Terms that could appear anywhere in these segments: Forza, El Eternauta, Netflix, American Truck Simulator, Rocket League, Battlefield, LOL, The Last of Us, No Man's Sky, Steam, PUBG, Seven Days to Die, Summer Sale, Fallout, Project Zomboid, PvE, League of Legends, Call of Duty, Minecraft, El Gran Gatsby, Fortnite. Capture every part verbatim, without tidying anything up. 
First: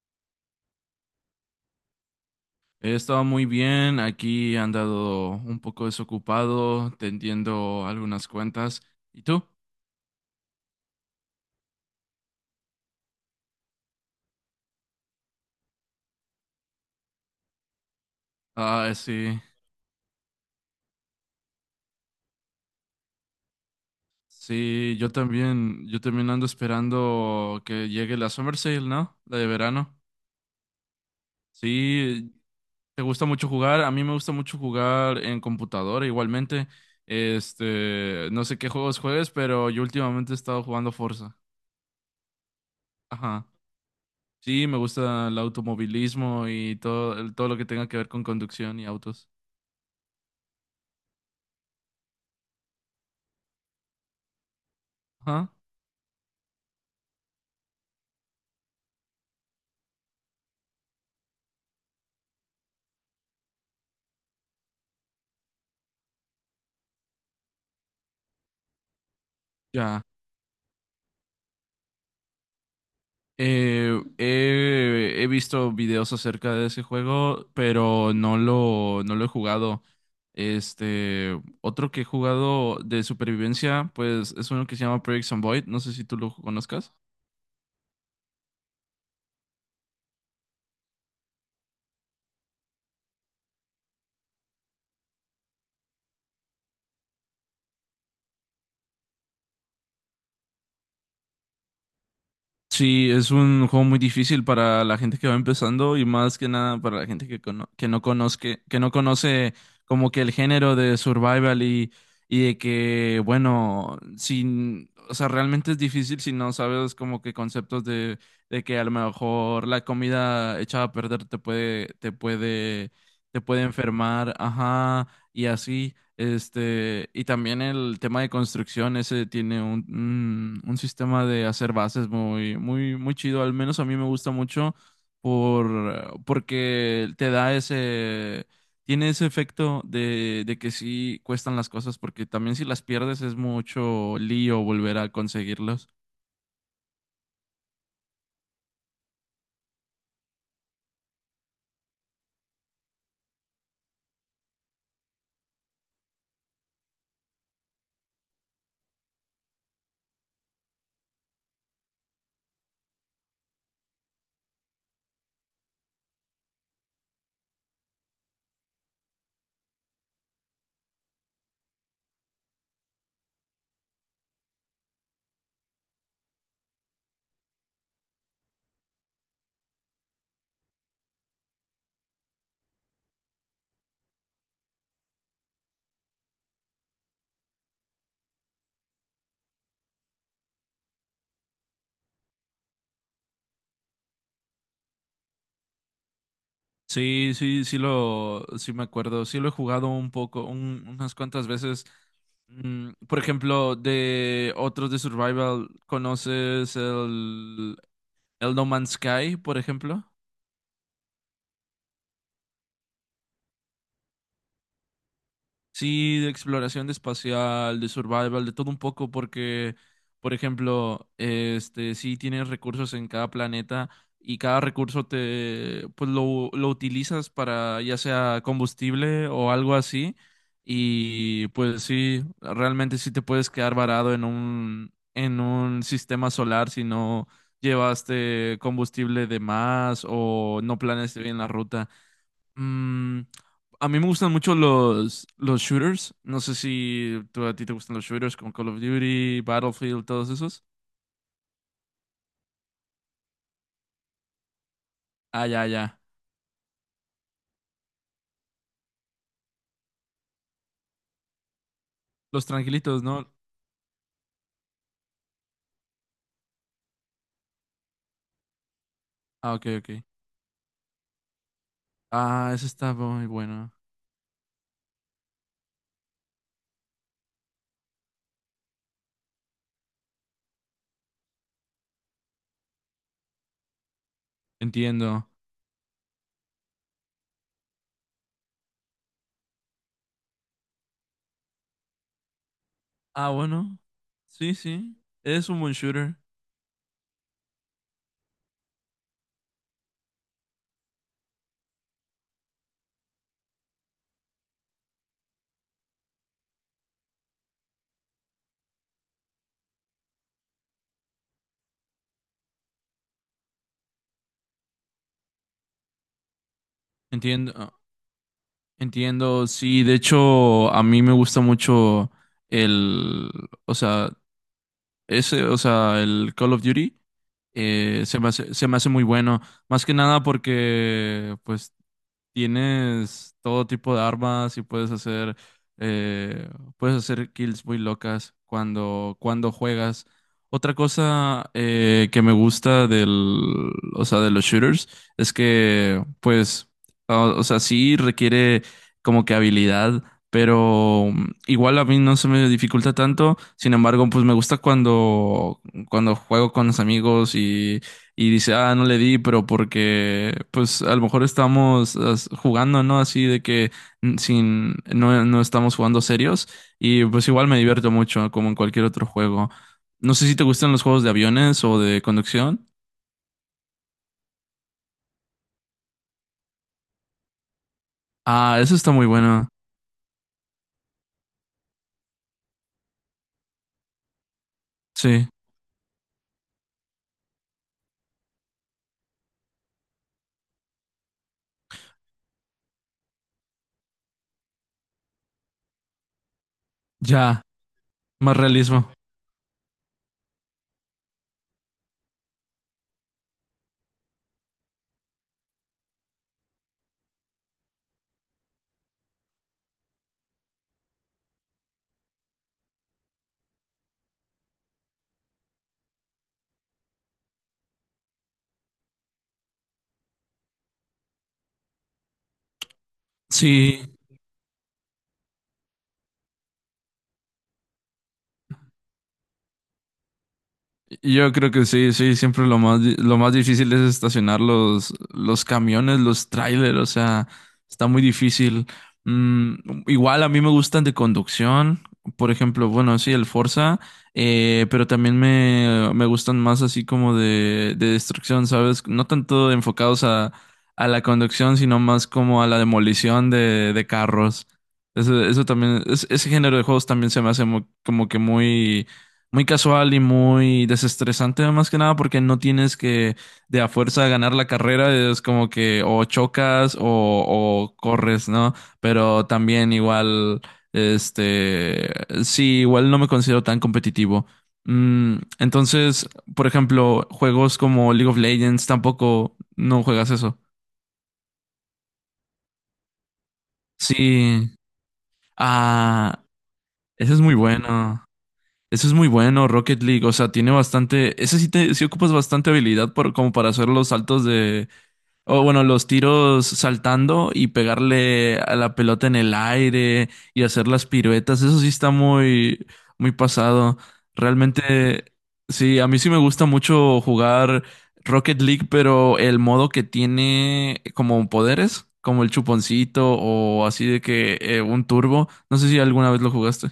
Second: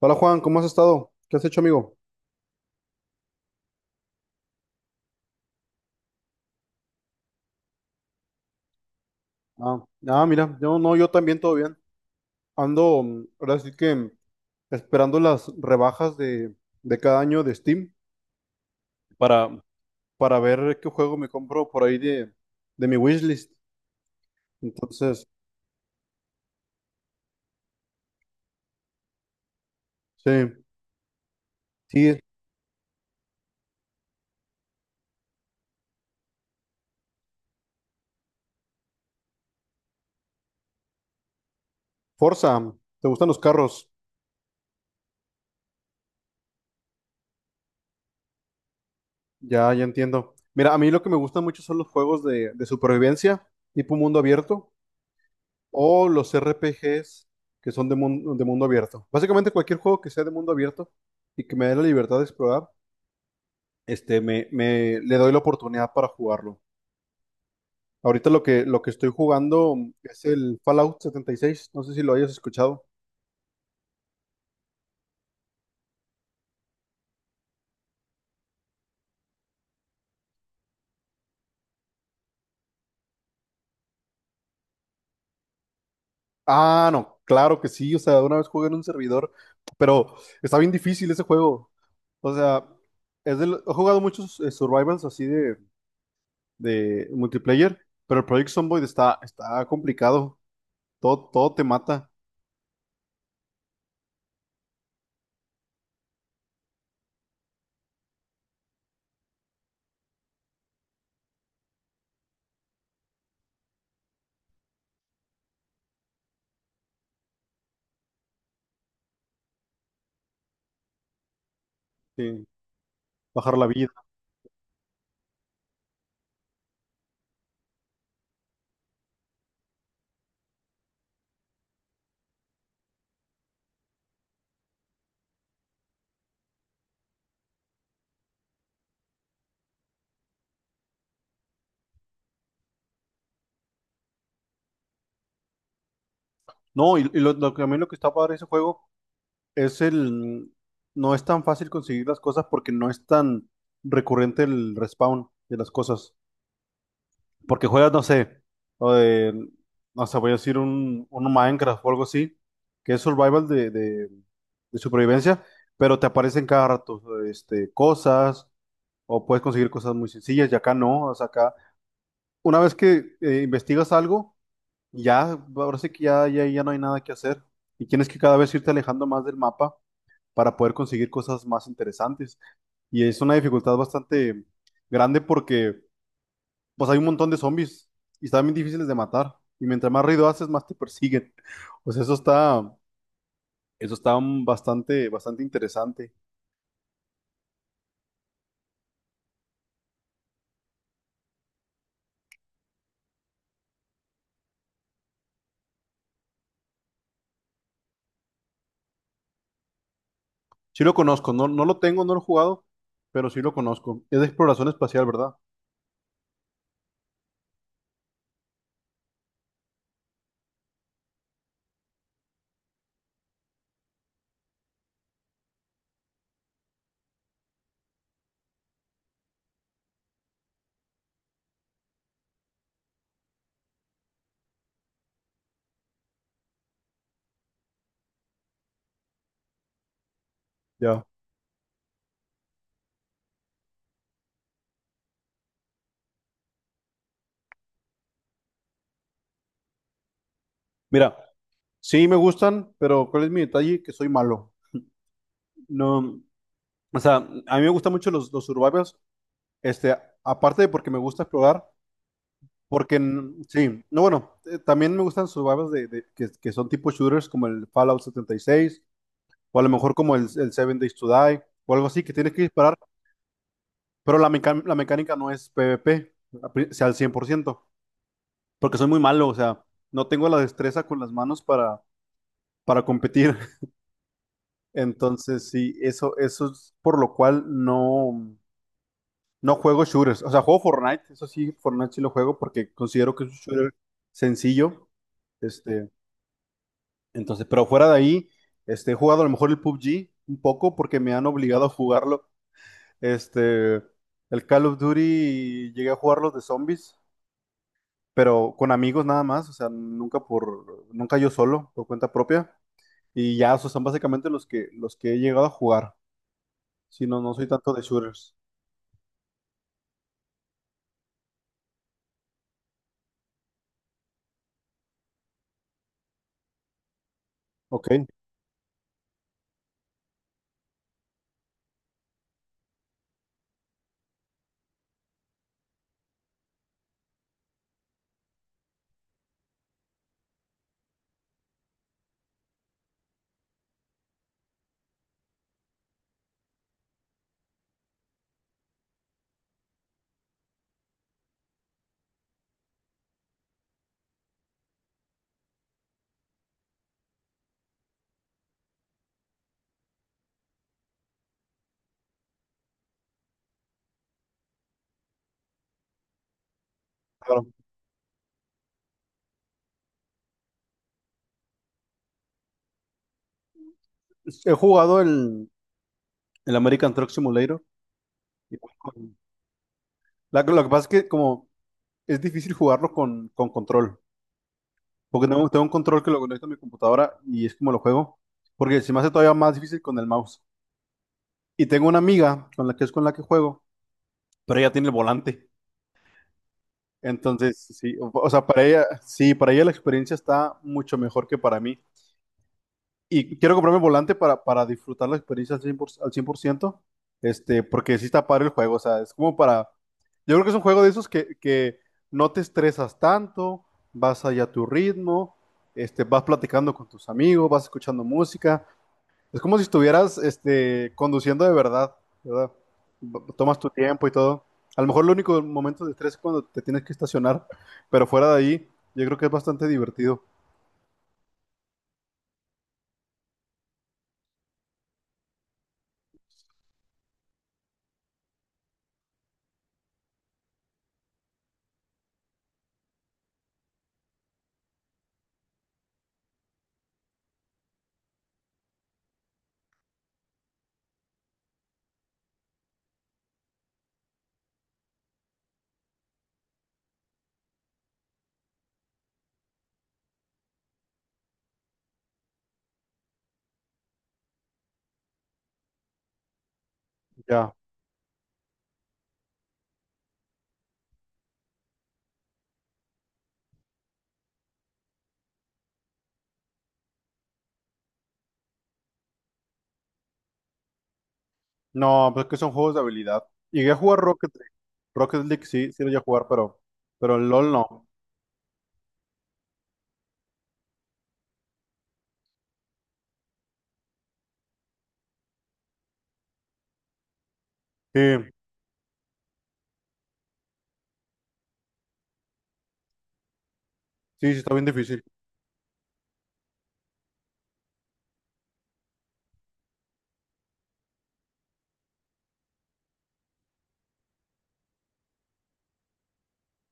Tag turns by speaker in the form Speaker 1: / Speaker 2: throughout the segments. Speaker 1: Hola Juan, ¿cómo has estado? ¿Qué has hecho, amigo?
Speaker 2: He estado muy bien, aquí he andado un poco desocupado, tendiendo algunas cuentas. ¿Y tú?
Speaker 1: Ah, ah, mira, yo no, yo también todo bien. Ando, mm, ahora sí que mm, esperando las rebajas de, de cada año de Steam
Speaker 2: Ah, sí,
Speaker 1: para, para ver qué juego me compro por ahí de, de mi wishlist.
Speaker 2: sí, yo
Speaker 1: Entonces,
Speaker 2: también, yo también ando esperando que llegue la Summer Sale, ¿no? La de verano.
Speaker 1: sí, sí,
Speaker 2: Sí, ¿te gusta mucho jugar? A mí me gusta mucho jugar en computadora igualmente. Este, no sé qué juegos juegues, pero yo últimamente he estado jugando Forza.
Speaker 1: Forza, ¿te gustan los
Speaker 2: Ajá.
Speaker 1: carros?
Speaker 2: Sí, me gusta el automovilismo y todo, el- todo lo que tenga que ver con conducción y autos.
Speaker 1: Ya, ya entiendo. Mira, a mí lo que me gustan mucho son los juegos de, de supervivencia, tipo mundo abierto.
Speaker 2: Ajá.
Speaker 1: O los R P Gs que son de mundo, de mundo abierto. Básicamente cualquier juego que sea de mundo abierto y que me dé la libertad de explorar, este, me, me- le doy la oportunidad para jugarlo. Ahorita lo que, lo que estoy jugando
Speaker 2: Ya,
Speaker 1: es el Fallout setenta y seis, no sé si lo hayas escuchado.
Speaker 2: eh, he, he visto videos acerca de ese juego, pero no lo, no lo he jugado. Este, otro que he jugado de supervivencia, pues es uno que se llama Project Zomboid, no sé si tú lo
Speaker 1: Ah,
Speaker 2: conozcas.
Speaker 1: no, claro que sí, o sea, una vez jugué en un servidor, pero está bien difícil ese juego. O sea, es del- he jugado muchos eh, survivals así de, de multiplayer, pero el Project Zomboid está, está complicado. Todo, todo te mata,
Speaker 2: Sí, es un juego muy difícil para la gente que va empezando y más que nada para la gente que, cono- que no conozca, que no conoce como que el género de survival y, y de que, bueno, sin, o sea, realmente es difícil si no sabes como que conceptos de, de que a lo mejor la comida echada a perder te puede, te
Speaker 1: eh,
Speaker 2: puede, te
Speaker 1: bajar
Speaker 2: puede
Speaker 1: la vida.
Speaker 2: enfermar, ajá, y así. Este, y también el tema de construcción, ese tiene un, un, un sistema de hacer bases muy, muy, muy chido. Al menos a mí me gusta mucho por, porque te da ese, tiene ese efecto de, de que sí cuestan las cosas, porque también si las pierdes es mucho lío volver a conseguirlas.
Speaker 1: No, y, y lo, lo que a mí lo que está padre de ese juego es el... No es tan fácil conseguir las cosas porque no es tan recurrente el respawn de las cosas. Porque juegas, no sé, o de- no sé, voy a decir un, un Minecraft o algo así, que es survival de, de, de supervivencia, pero te aparecen cada rato, este, cosas, o puedes conseguir cosas muy sencillas, y acá no, o sea, acá... Una vez que eh, investigas algo. Ya, ahora sí que ya, ya, ya no hay nada que hacer. Y tienes que cada vez irte alejando más del mapa para poder conseguir cosas más interesantes. Y es una dificultad bastante grande porque pues hay un montón de zombies y están bien difíciles de matar. Y mientras más ruido haces, más te persiguen. Pues eso está, eso está mm, bastante, bastante interesante.
Speaker 2: Sí, sí, sí lo, sí me acuerdo, sí lo he jugado un poco, un- unas cuantas veces. Mm, por ejemplo, de otros de Survival, ¿conoces el, el No Man's Sky, por ejemplo?
Speaker 1: Sí lo conozco, no, no lo tengo, no lo he jugado, pero sí lo conozco. Es de exploración espacial, ¿verdad?
Speaker 2: Sí, de exploración de espacial, de survival, de todo un poco, porque, por ejemplo, este, sí tienes recursos en cada planeta y cada recurso te, pues lo, lo utilizas para ya sea combustible o algo así. Y pues sí, realmente sí te puedes quedar varado en un, en un sistema solar si no llevaste combustible de más o no
Speaker 1: Ya.
Speaker 2: planeaste bien la ruta. Mm, a mí me gustan mucho los, los shooters. No sé si tú, a ti te gustan los shooters como Call of Duty, Battlefield, todos esos.
Speaker 1: Mira, sí me gustan, pero ¿cuál es mi detalle? Que soy malo.
Speaker 2: Ah, ya, ya.
Speaker 1: No. O sea, a mí me gustan mucho los, los survivals, este, aparte de porque me gusta explorar,
Speaker 2: Los
Speaker 1: porque
Speaker 2: tranquilitos, ¿no?
Speaker 1: mm, sí, no, bueno, eh, también me gustan survivals de, de- que, que son tipo shooters como el Fallout setenta y seis
Speaker 2: Ah,
Speaker 1: o a
Speaker 2: ok,
Speaker 1: lo
Speaker 2: ok.
Speaker 1: mejor como el, el Seven Days to Die, o algo así, que tienes que
Speaker 2: Ah, ese
Speaker 1: disparar,
Speaker 2: está muy bueno.
Speaker 1: pero la, meca- la mecánica no es PvP, a pri- o sea, al cien por ciento, porque soy muy malo, o sea, no tengo la destreza con las manos para, para competir.
Speaker 2: Entiendo.
Speaker 1: Entonces, sí, eso, eso es por lo cual no. No juego shooters, o sea, juego Fortnite, eso sí, Fortnite sí lo juego porque considero que es
Speaker 2: Ah,
Speaker 1: un shooter
Speaker 2: bueno. Sí,
Speaker 1: sencillo,
Speaker 2: sí. Es un buen
Speaker 1: este,
Speaker 2: shooter.
Speaker 1: entonces, pero fuera de ahí, este, he jugado a lo mejor el P U B G un poco porque me han obligado a jugarlo, este, el Call of Duty llegué a jugar los de zombies, pero con amigos nada más, o sea, nunca por, nunca yo solo, por cuenta propia, y ya, esos son básicamente los que, los que he llegado a jugar, si no, no soy
Speaker 2: Entiendo.
Speaker 1: tanto
Speaker 2: ah,
Speaker 1: de shooters,
Speaker 2: Entiendo. Sí, de hecho, a mí me gusta mucho el, o sea, ese, o sea, el Call of Duty,
Speaker 1: ok,
Speaker 2: eh, se me hace, se me hace muy bueno. Más que nada porque, pues, tienes todo tipo de armas y puedes hacer, eh, puedes hacer kills muy locas cuando cuando juegas. Otra cosa, eh, que me gusta del, o sea, de los shooters es que, pues, o, o sea, sí requiere como que habilidad, pero mm, igual a mí no se me dificulta tanto. Sin embargo, pues me gusta cuando cuando juego con los amigos y dice, ah, no le di, pero porque, pues, a lo mejor estamos as- jugando, ¿no? Así de que mm, sin, no, no estamos jugando serios y pues
Speaker 1: claro.
Speaker 2: igual me divierto mucho, como en cualquier otro juego. No sé si te gustan los juegos de aviones o de conducción.
Speaker 1: He jugado el, el American Truck Simulator.
Speaker 2: Ah,
Speaker 1: Igual
Speaker 2: eso está muy
Speaker 1: con-
Speaker 2: bueno.
Speaker 1: la- lo que pasa es que como es difícil jugarlo con, con control, porque
Speaker 2: Sí,
Speaker 1: tengo, tengo un control que lo conecto a mi computadora y es como lo juego, porque se me hace todavía más difícil con el mouse. Y tengo una amiga con la que es con la que juego, pero ella tiene el volante.
Speaker 2: ya,
Speaker 1: Entonces, sí, o, o
Speaker 2: más
Speaker 1: sea, para ella,
Speaker 2: realismo.
Speaker 1: sí, para ella la experiencia está mucho mejor que para mí. Y quiero comprarme el volante para, para disfrutar la experiencia al cien por ciento, al cien por ciento, este, porque sí está padre el juego, o sea, es como para... Yo creo que es un juego de esos que, que no te estresas tanto, vas allá a tu ritmo, este, vas platicando con tus amigos, vas escuchando música. Es como si estuvieras este, conduciendo de verdad, ¿verdad? B- Tomas tu
Speaker 2: Sí.
Speaker 1: tiempo y todo. A lo mejor el único momento de estrés es cuando te tienes que estacionar, pero fuera de ahí, yo creo que es bastante divertido.
Speaker 2: Yo creo que sí, sí, siempre lo más, di- lo más difícil es estacionar los, los camiones, los trailers, o sea, está muy difícil. Mm, igual a mí me gustan de conducción, por ejemplo, bueno, sí, el Forza, eh, pero también me, me gustan más así como de, de destrucción, ¿sabes? No tanto enfocados a, a la conducción, sino más como a la demolición de, de carros. Eso, eso también, es- ese género de juegos también se me hace mu- como que muy muy casual y muy desestresante, más que nada, porque no tienes que de a fuerza ganar la carrera, es como que o chocas o,
Speaker 1: Ya.
Speaker 2: o corres, ¿no? Pero también igual, este, sí, igual no me considero tan competitivo. Mm, entonces, por ejemplo, juegos como League of Legends tampoco no juegas eso.
Speaker 1: No, pues es que son juegos de habilidad. Llegué a jugar Rocket
Speaker 2: Sí.
Speaker 1: League. Rocket League sí, sí lo llegué a
Speaker 2: Ah,
Speaker 1: jugar, pero,
Speaker 2: ese
Speaker 1: pero
Speaker 2: es
Speaker 1: el
Speaker 2: muy
Speaker 1: LOL no.
Speaker 2: bueno. Eso es muy bueno, Rocket League. O sea, tiene bastante. Ese sí te sí ocupas bastante habilidad por, como para hacer los saltos de. O bueno, los tiros saltando y
Speaker 1: Sí,
Speaker 2: pegarle a la pelota en el aire y hacer las piruetas. Eso sí está muy, muy pasado.
Speaker 1: sí, sí está bien difícil.
Speaker 2: Realmente, sí, a mí sí me gusta mucho jugar Rocket League, pero el modo que tiene como poderes, como el chuponcito o así de que, eh, un turbo. No sé si alguna vez lo jugaste.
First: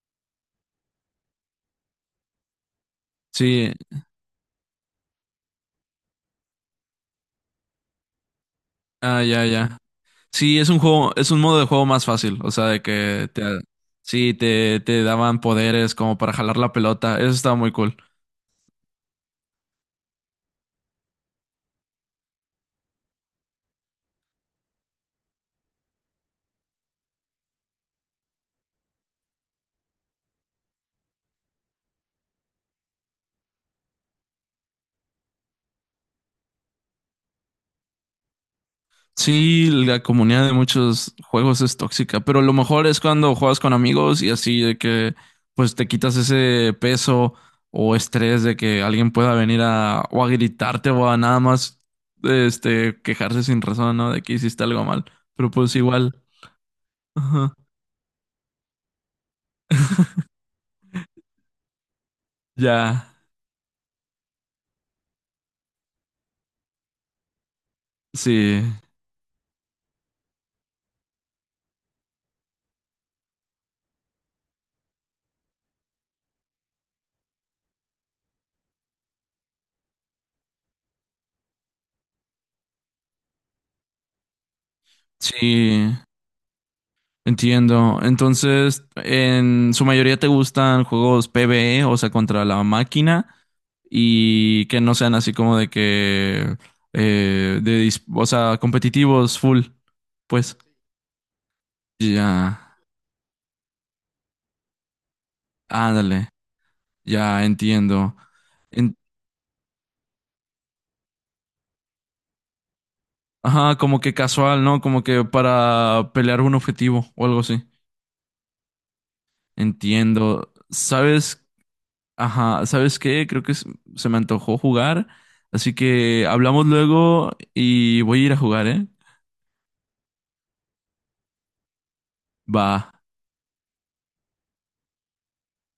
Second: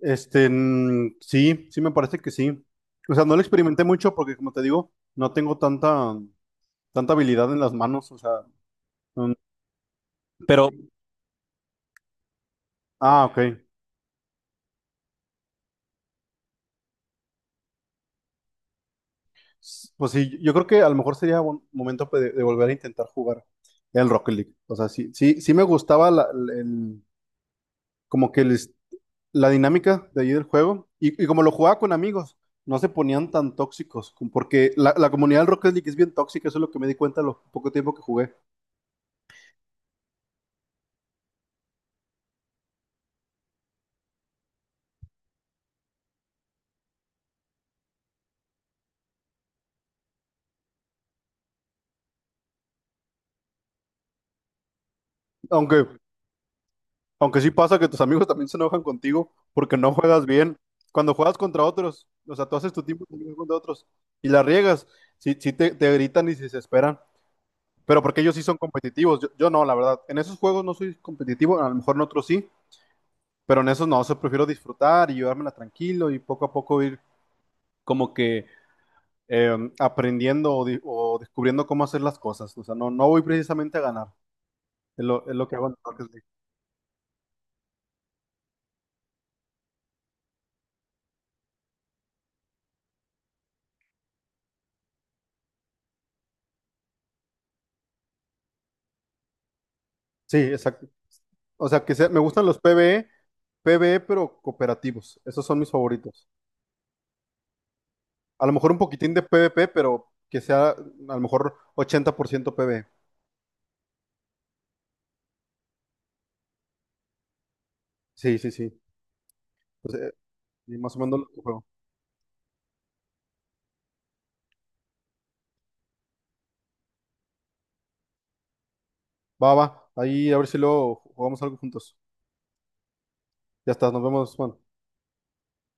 Speaker 1: Este, mm, sí, sí me parece que sí. O sea, no lo
Speaker 2: Sí,
Speaker 1: experimenté mucho porque, como te digo, no tengo tanta, tanta habilidad en las manos. O sea,
Speaker 2: ah,
Speaker 1: mm,
Speaker 2: ya, ya. Sí,
Speaker 1: pero,
Speaker 2: es un juego, es un modo de juego más fácil, o sea, de
Speaker 1: ah,
Speaker 2: que
Speaker 1: ok.
Speaker 2: te, sí, te, te daban poderes como para jalar la pelota, eso estaba muy cool.
Speaker 1: S- Pues sí, yo creo que a lo mejor sería buen momento pe- de, volver a intentar jugar el Rocket League. O sea, sí, sí, sí me gustaba la- el, el- como que el, la dinámica de ahí del juego. Y, y como lo jugaba con amigos, no se ponían tan tóxicos, com- porque la, la comunidad del Rocket League es bien tóxica, eso es lo que me di cuenta lo poco tiempo que jugué.
Speaker 2: Sí, la comunidad de muchos juegos es tóxica, pero lo mejor es cuando juegas con amigos y así de que pues te quitas ese peso o estrés de que alguien pueda venir a o a gritarte o a nada más este quejarse sin razón, ¿no? De que hiciste algo mal. Pero pues
Speaker 1: Aunque,
Speaker 2: igual,
Speaker 1: aunque sí
Speaker 2: ajá,
Speaker 1: pasa que tus amigos también se enojan contigo porque no juegas bien. Cuando juegas contra otros, o sea, tú haces tu tiempo
Speaker 2: ya,
Speaker 1: también contra otros y la riegas, sí, sí te, te gritan y se desesperan. Pero porque ellos sí son
Speaker 2: sí,
Speaker 1: competitivos, yo, yo no, la verdad. En esos juegos no soy competitivo, a lo mejor en otros sí, pero en esos no, o sea, prefiero disfrutar y llevármela tranquilo y poco a poco ir como que eh, aprendiendo o, di- o descubriendo cómo hacer las cosas. O sea, no, no voy precisamente a ganar. Es lo, es lo que hago en
Speaker 2: sí.
Speaker 1: Rocket League.
Speaker 2: Entiendo. Entonces, en su mayoría te gustan juegos PvE, o sea, contra la máquina, y que no sean así como de que, eh, de, dis- o sea, competitivos full.
Speaker 1: Sí, sí,
Speaker 2: Pues,
Speaker 1: exacto. O sea, que se- me
Speaker 2: ya,
Speaker 1: gustan los PvE, PvE, pero cooperativos. Esos son mis favoritos.
Speaker 2: ándale, ya entiendo.
Speaker 1: A lo mejor un
Speaker 2: En-
Speaker 1: poquitín de PvP, pero que sea a lo mejor ochenta por ciento PvE.
Speaker 2: Ajá, como que casual, ¿no? Como que para pelear un objetivo o algo así.
Speaker 1: Sí, sí, sí. Pues, eh,
Speaker 2: Entiendo.
Speaker 1: y más o menos lo que
Speaker 2: ¿Sabes?
Speaker 1: juego.
Speaker 2: Ajá, ¿sabes qué? Creo que s- se me antojó jugar, así que hablamos luego y voy a ir a jugar, ¿eh?
Speaker 1: Va, va. Ahí a ver si luego jugamos algo juntos.
Speaker 2: Va.
Speaker 1: Ya está, nos vemos, Juan.